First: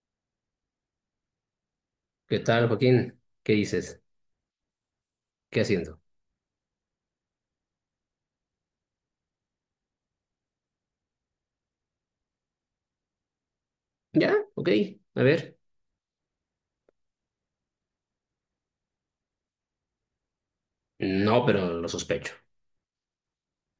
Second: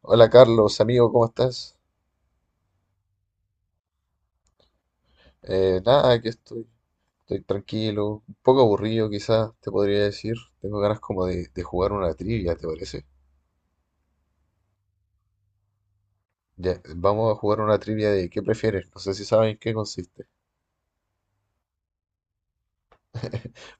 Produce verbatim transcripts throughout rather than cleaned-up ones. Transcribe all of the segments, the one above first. Hola Carlos, amigo, ¿cómo estás? ¿Qué tal, Joaquín? ¿Qué dices? ¿Qué Eh, haciendo? Nada, aquí estoy, estoy tranquilo, un poco aburrido quizás, te podría decir. Tengo ganas como de, de jugar una trivia, ¿te parece? Ya, ok. A ver. Ya, vamos a jugar una trivia de qué prefieres, no sé si saben en qué consiste. No, pero lo sospecho.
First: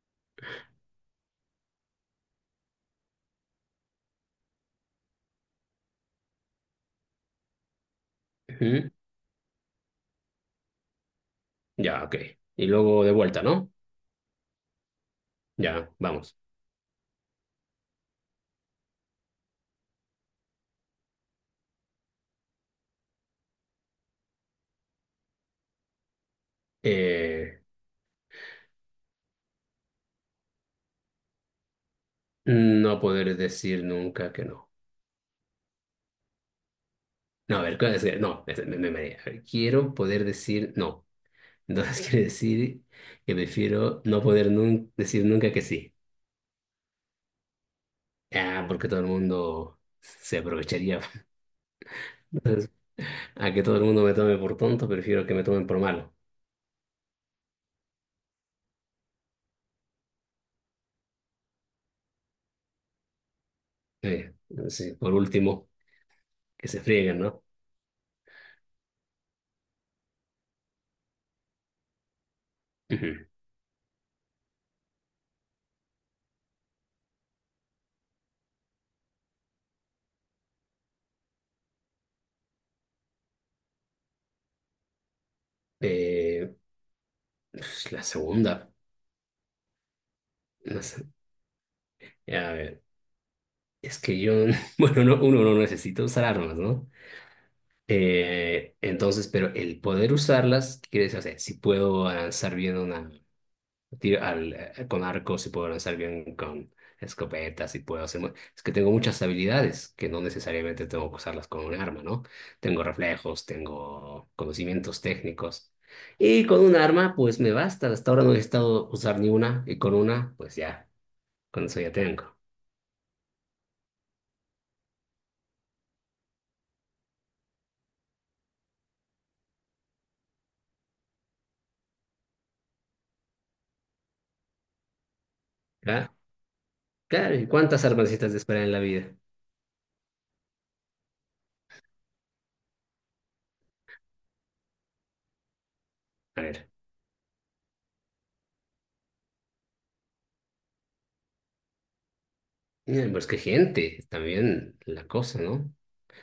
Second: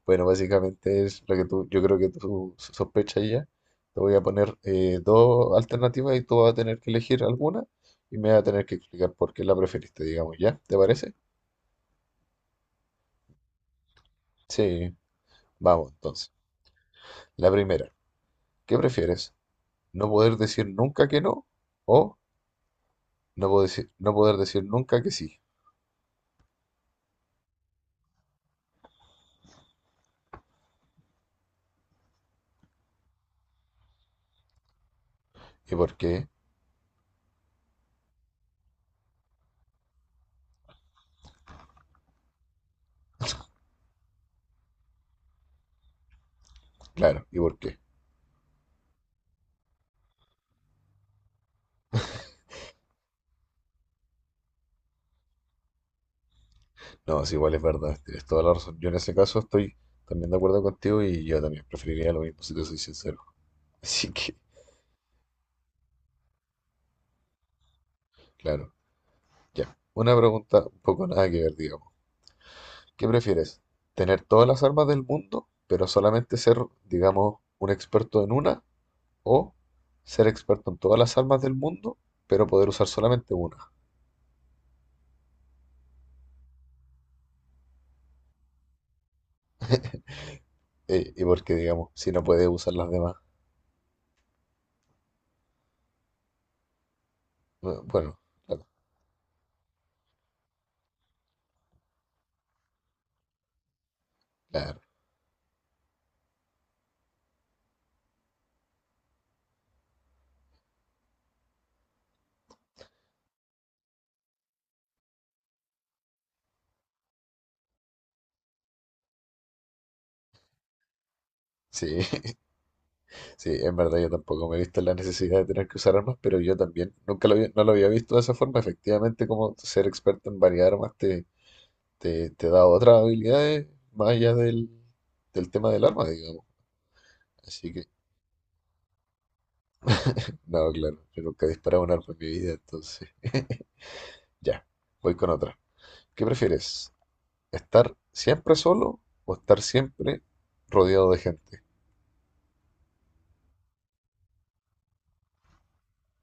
Bueno, básicamente es lo que tú, yo creo que tú sospechas ya. Te voy a poner eh, dos alternativas y tú vas a tener que elegir alguna y me vas a tener que Ujú. explicar por qué la preferiste, digamos, ¿ya? ¿Te parece? Ya, ok. Y luego de vuelta, ¿no? Sí, Ya, vamos entonces. vamos. La primera, ¿qué prefieres? No poder decir nunca que no, o no poder decir, no poder decir nunca que sí. Eh, no poder decir nunca que no. ¿Y por qué? No, a ver, ¿cuál es? No, es- me, me, mareé. A ver, quiero poder decir no. Entonces quiere decir que prefiero no poder nun- decir nunca que sí. Claro, ¿y por qué? Ah, porque todo el mundo se aprovecharía. Entonces, a que todo el mundo me tome por tonto, prefiero que me tomen por malo. No, sí, igual es verdad, tienes toda la razón. Yo en ese caso estoy también de acuerdo contigo y yo también preferiría lo mismo si te soy sincero. Así Eh, que, sí, por último, que se frieguen, ¿no? claro, ya. Una pregunta un poco nada que ver, digamos. ¿Qué Ujú. prefieres? ¿Tener todas las armas del mundo, pero solamente ser, digamos, un experto en una? ¿O ser experto en todas las armas del mundo, pero poder usar solamente una? Eh, pues, la segunda, no sé. Eh, y porque, digamos, si no puede A usar ver, las demás. es que yo, bueno, no, uno no necesita usar armas, ¿no? No, bueno, claro, Eh, entonces, pero el poder usarlas, ¿qué quiere decir? O sea, si puedo avanzar bien una, tiro al- claro. eh, con arcos y puedo lanzar bien con escopetas y puedo hacer... mu- Es que tengo muchas habilidades que no necesariamente tengo que usarlas con un arma, ¿no? Tengo reflejos, tengo conocimientos técnicos. Y con un arma, pues me basta. Hasta ahora no he estado usar ni una y con una, pues ya, con eso ya Sí, tengo. sí, en verdad yo tampoco me he visto en la necesidad de tener que usar armas, pero yo también nunca lo había- no lo había visto de esa forma. Efectivamente, como ser experto en varias armas te, te, te da otras habilidades más allá del, del tema del arma, ¿Ah? digamos. Claro, ¿y Así cuántas que, armas necesitas de esperar en la vida? no, claro, yo nunca he disparado un arma en mi vida, entonces. Ya, voy con otra. ¿Qué A ver, prefieres? ¿Estar siempre solo o estar siempre rodeado de gente? eh, pues qué gente, también la cosa, ¿no?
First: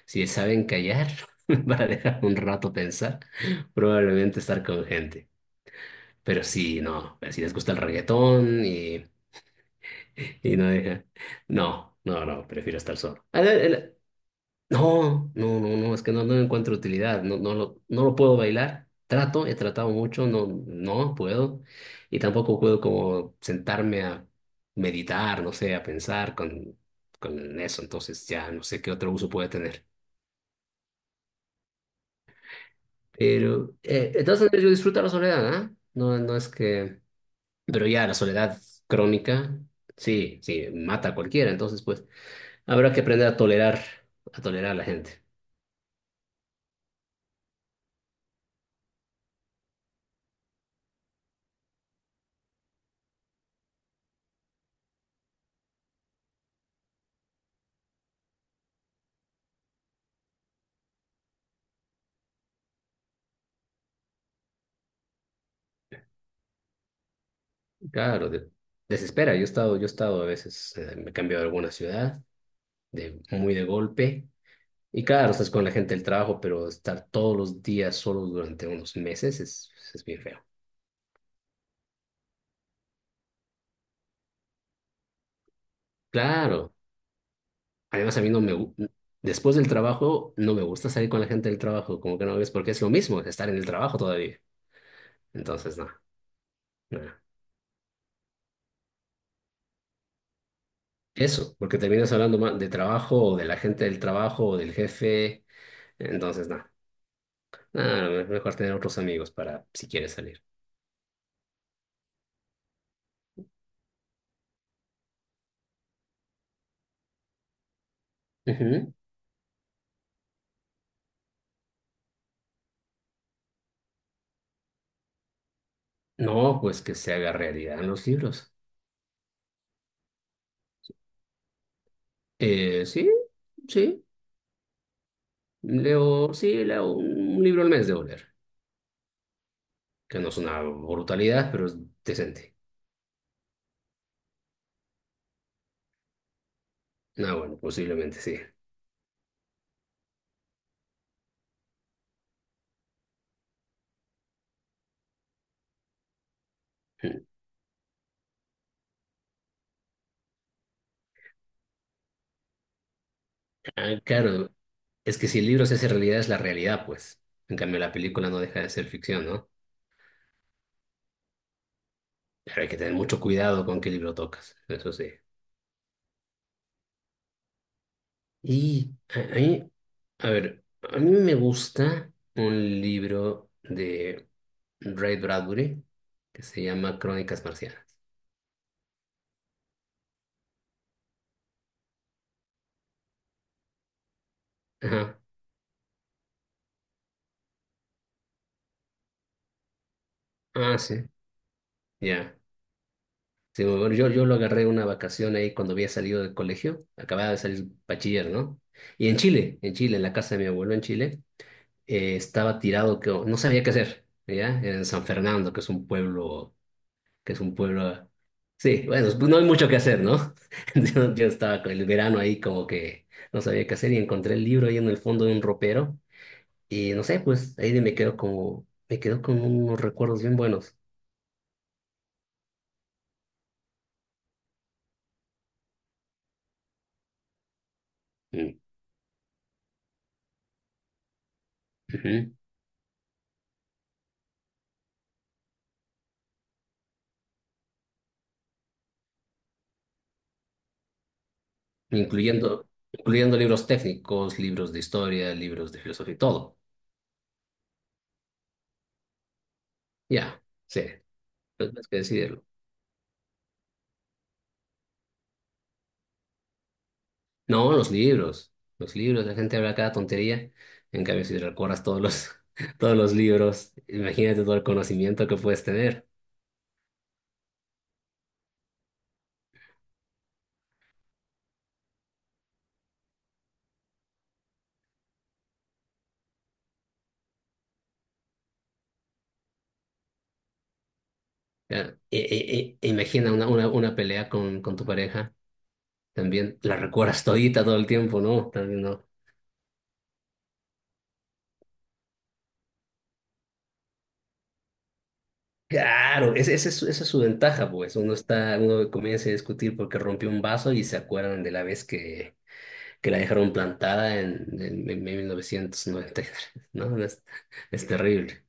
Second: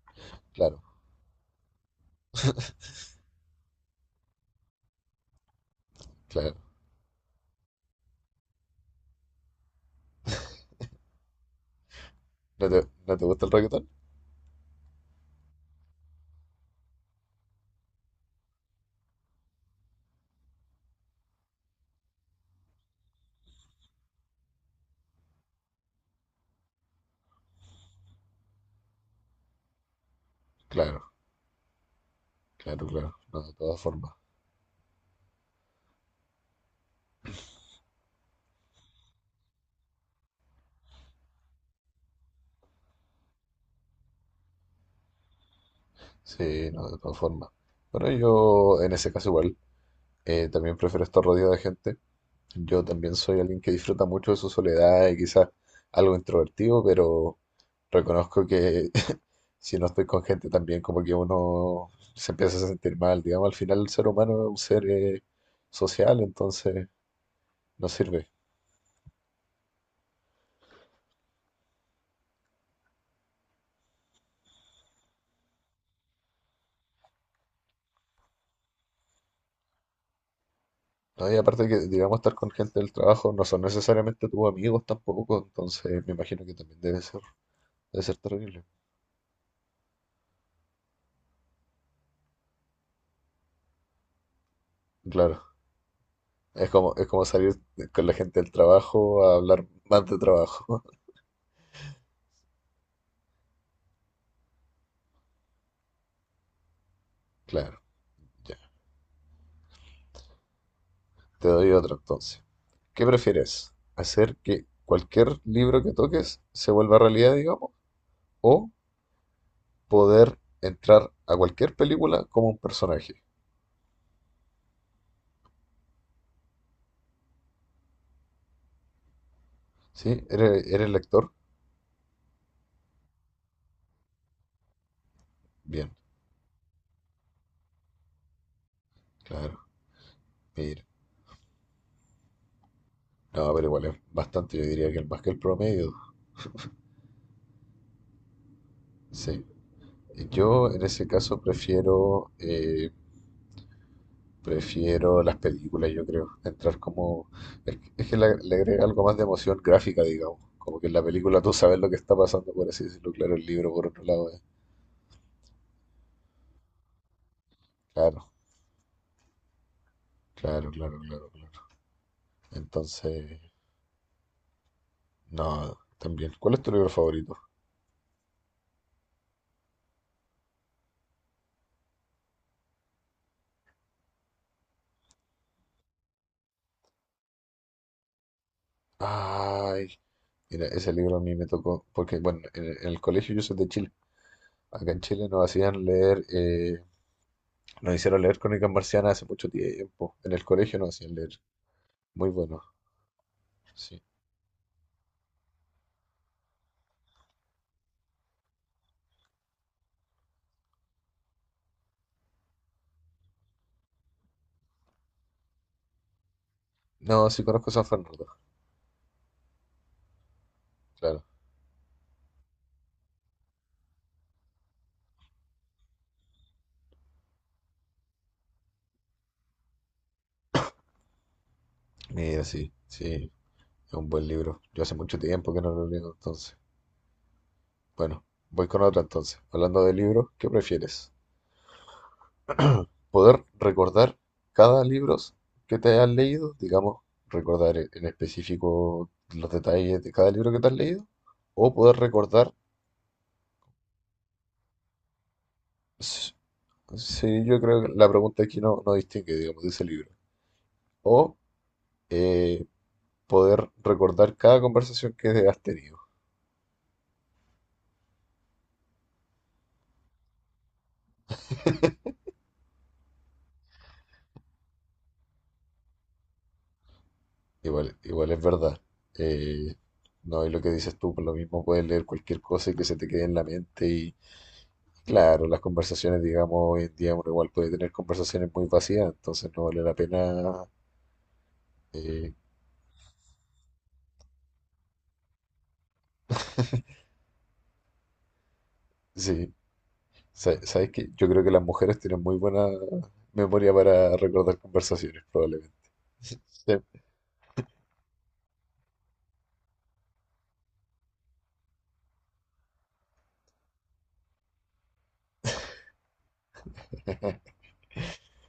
Si saben Claro, callar para dejar un rato pensar, probablemente estar con gente. Pero claro. si no, si les gusta el reggaetón y, y no deja. No, no, no, ¿No prefiero te, estar No te solo. A gusta el ver, reggaetón? el- No, no, no, no, es que no, no encuentro utilidad, no, no lo, no lo puedo bailar. Trato, he tratado mucho, no, no puedo. Y tampoco puedo como sentarme a meditar, no sé, a pensar con, con eso. Entonces ya no sé qué otro uso puede tener. Claro, claro, claro. No, de Pero, todas formas. eh, de todas maneras, yo disfruto la soledad, ¿ah? No, no es que... Pero ya, la soledad crónica, sí, sí, mata a cualquiera. Entonces, pues, habrá que aprender a tolerar, a tolerar a la gente. Sí, no, de todas formas. Bueno, yo en ese caso igual, eh, también prefiero estar rodeado de gente. Yo también soy alguien que disfruta mucho de su soledad y quizás algo introvertido, pero reconozco que si no estoy con gente también como que uno se empieza a sentir mal. Digamos, al final el ser humano es un ser eh, social, entonces no sirve. Claro, de- desespera. Yo he estado, yo he estado a veces, eh, me he cambiado a alguna ciudad, de, muy de golpe. Y claro, estás con la gente del trabajo, pero estar todos los días solos durante unos meses es, es bien feo. No, y aparte que, digamos, estar con gente del trabajo no son necesariamente tus amigos tampoco, entonces me imagino que Claro. también debe ser, debe ser Además, a mí no me... terrible. gu- Después del trabajo, no me gusta salir con la gente del trabajo, como que no ves, porque es lo mismo, estar en el trabajo todavía. Claro, Entonces, no, es como, no. es no. como salir con la gente del trabajo a hablar más de trabajo. Eso, porque terminas hablando más de trabajo o de la gente del trabajo o del jefe. Entonces, no. Claro, No, me- mejor ya, tener otros amigos para si quieres salir. te doy otro entonces. ¿Qué prefieres? ¿Hacer que cualquier libro que toques se vuelva realidad, digamos? ¿O Ujú. poder entrar a cualquier película como un personaje? No, pues que se haga realidad en los libros. ¿Sí? ¿Eres, eres lector? Eh, sí, sí. Bien, Leo, sí, leo un libro al mes de leer, claro, que no es una mira. brutalidad, pero es decente. No, pero igual es bastante, yo diría que más que el promedio. Ah, bueno, posiblemente sí. Sí. Yo en ese caso prefiero, eh, prefiero las películas, yo creo. Entrar como... Es que es que le, le agrega algo más de emoción gráfica, digamos. Como que en la película tú sabes lo que está pasando, por así decirlo. Claro, el libro por Ah, otro lado, eh, claro, es que si el libro se hace realidad es la realidad, pues. En cambio, la claro, película no deja de ser ficción, ¿no? claro, claro, claro, claro. Pero hay que tener mucho Entonces, cuidado con qué libro tocas, eso sí. no, también. ¿Cuál es tu libro favorito? Y a a mí, a ver, a mí me gusta un libro de Ray Bradbury que se llama Crónicas Marcianas. Ay, mira, ese libro a mí me tocó, porque bueno, en, en el colegio yo soy de Chile. Acá en Ajá. Chile nos hacían leer eh, nos hicieron leer Crónicas Marcianas hace mucho tiempo. En el Ah, colegio nos sí. hacían leer. Muy Ya. bueno, Sí, muy bueno, sí. yo, yo lo agarré una vacación ahí cuando había salido del colegio, acababa de salir bachiller, ¿no? Y en Chile, en Chile, en la casa de mi abuelo en Chile. Eh, estaba tirado que no sabía qué hacer, ¿ya? En San Fernando, que es un pueblo, No, que es sí un conozco San pueblo, Fernando, sí, bueno, pues no hay mucho que hacer, ¿no? Yo, claro. yo estaba con el verano ahí como que no sabía qué hacer y encontré el libro ahí en el fondo de un ropero y no sé, pues ahí me quedo como, me quedo con unos recuerdos bien buenos. Mira, sí, sí, es un buen libro. Yo hace mucho tiempo que no lo leo, entonces. Bueno, Mm, voy con otra entonces. Hablando de libros, ¿qué prefieres? ujú. ¿Poder recordar cada libro que te hayas leído? Digamos, recordar en en específico los detalles de cada libro que te has leído. ¿O poder recordar... Incluyendo, incluyendo libros técnicos, libros de historia, libros de filosofía y s-? todo, Sí, yo creo que la pregunta aquí no, no distingue, digamos, de ese libro. ya, sí, O pues, tienes que decidirlo. eh, poder recordar cada conversación que has tenido. No, los libros. Los libros, la gente habla cada tontería. En cambio, si recuerdas todos los, todos los libros, imagínate todo el conocimiento que puedes tener. Igual, igual es verdad. Eh, no, y lo que dices tú, por lo mismo puedes leer cualquier cosa y que se te quede en la mente. Y claro, las conversaciones, digamos, hoy en día uno igual puede tener conversaciones muy vacías, entonces no vale la pena. Ya, e- eh, e- e- imagina una, una, una pelea con, con tu pareja. También la recuerdas todita todo el tiempo, ¿no? También no. sí, Sa- sabes que yo creo que las mujeres tienen muy buena memoria para recordar conversaciones, probablemente. Claro, ese- ese Sí. es su- esa es su ventaja, pues. Uno está, uno comienza a discutir porque rompió un vaso y se acuerdan de la vez que, que la dejaron plantada en, en, en mil novecientos noventa y tres, ¿no? Es, es terrible.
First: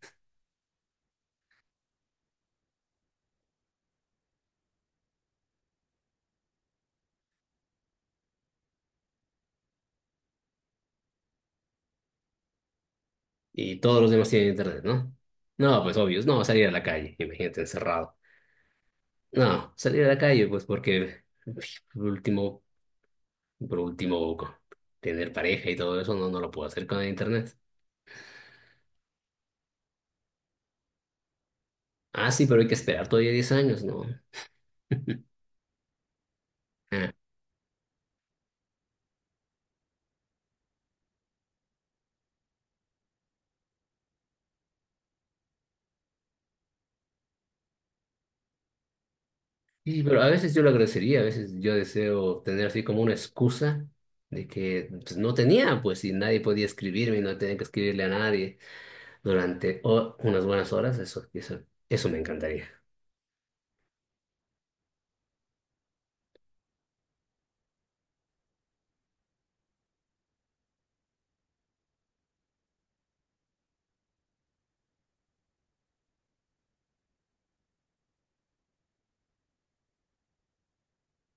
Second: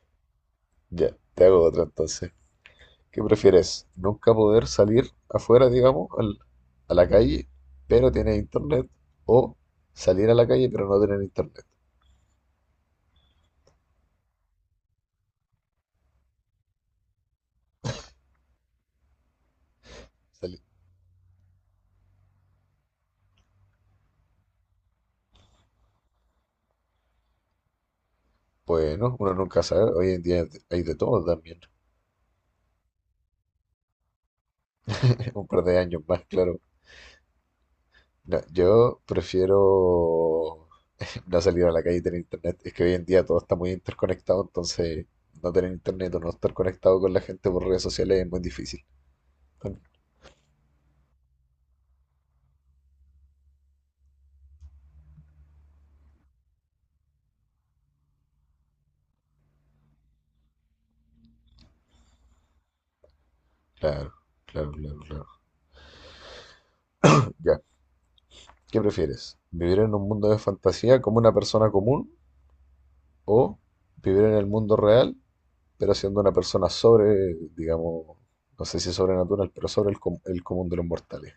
Ya, te hago otra entonces. ¿Qué prefieres? ¿Nunca poder salir afuera, digamos, al- a la calle, pero tener internet? ¿O salir a la calle, pero no tener internet? Y todos los demás tienen internet, ¿no? No, pues obvio, no, salir a la calle, imagínate encerrado. No, salir a la calle, Sali- pues porque por último, por último, co- tener pareja y todo eso, no, no lo puedo hacer con el internet. Bueno, uno nunca sabe. Hoy en día hay de todo también. Ah, sí, pero hay que esperar todavía diez años, ¿no? Un par de años más, claro. Ah. No, yo prefiero no salir a la calle y tener internet. Es que hoy en día todo está muy interconectado, entonces no tener internet o no estar conectado con la gente por redes sociales es muy difícil. Claro, Sí, pero a veces yo lo agradecería, a veces yo deseo tener así como una excusa de que pues, no tenía, pues si nadie podía escribirme y no tenía que escribirle a nadie durante o- unas buenas horas, eso, eso, eso me encantaría. claro, claro, claro. Ya. ¿Qué prefieres? ¿Vivir en un mundo de fantasía como una persona común o vivir en el mundo real, pero siendo una persona sobre, digamos, no sé si sobrenatural, pero sobre el, com- el común de los mortales?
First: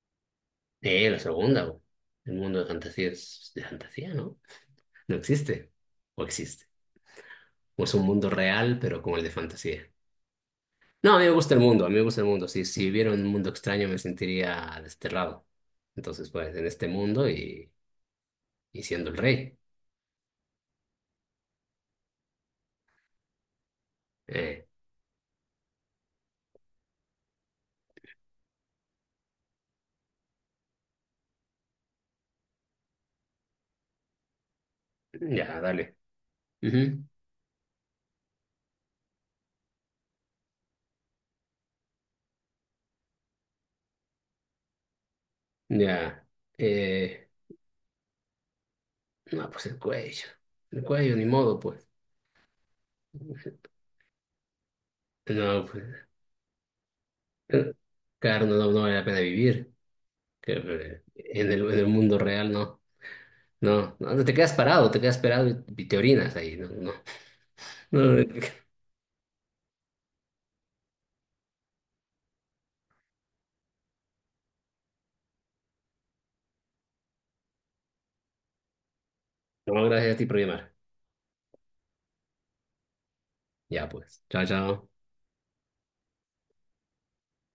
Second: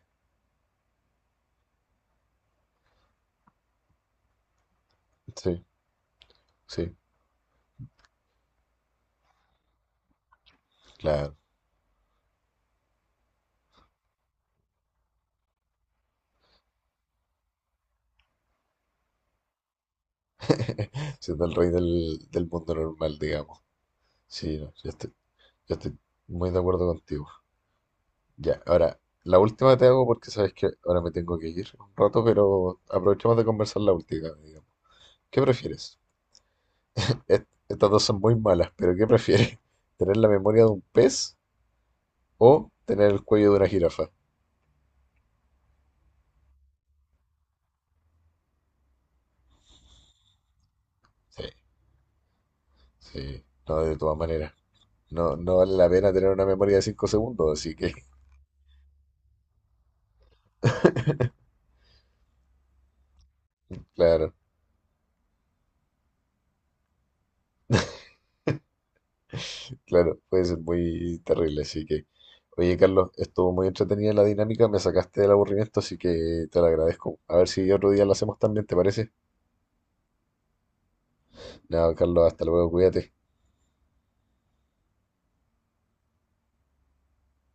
Eh, la segunda, güey. El mundo de fantasía es de fantasía, ¿no? No Sí, existe. O existe. sí, O es un mundo real, pero como el de fantasía. No, a mí me claro. gusta el mundo, a mí me gusta el mundo. Si, si viviera un mundo extraño me sentiría desterrado. Entonces, pues, en este mundo y, y siendo el rey. Siendo el rey del, del mundo normal, digamos. Sí, Eh, no, yo estoy, yo estoy muy de acuerdo contigo. Ya, ahora, la última te hago porque sabes que ahora me tengo que ir un rato, pero aprovechemos de conversar la última, digamos. ¿Qué ya, dale. prefieres? Ujú. Est- estas dos son muy malas, pero ¿qué prefieres? ¿Tener la memoria de un pez o tener el cuello de una jirafa? Ya. Eh, no, pues el cuello. El cuello, ni Sí, modo, pues. sí, no, de todas maneras. No, no No, vale la pues. pena tener una memoria de cinco segundos, eh, así que, Claro, no, no vale la pena vivir. Que, eh, en el, en el mundo real, no. No, no, no claro, te quedas parado, te quedas parado y, y te orinas ahí. No, no, no, claro, puede ser muy terrible, así que. Oye, Carlos, estuvo muy entretenida la dinámica, me sacaste del aburrimiento, así que te lo agradezco. A ver si otro día lo hacemos también, ¿te parece? no, gracias a ti por llamar. Nada, Carlos, hasta luego, cuídate. Ya pues, chao, chao.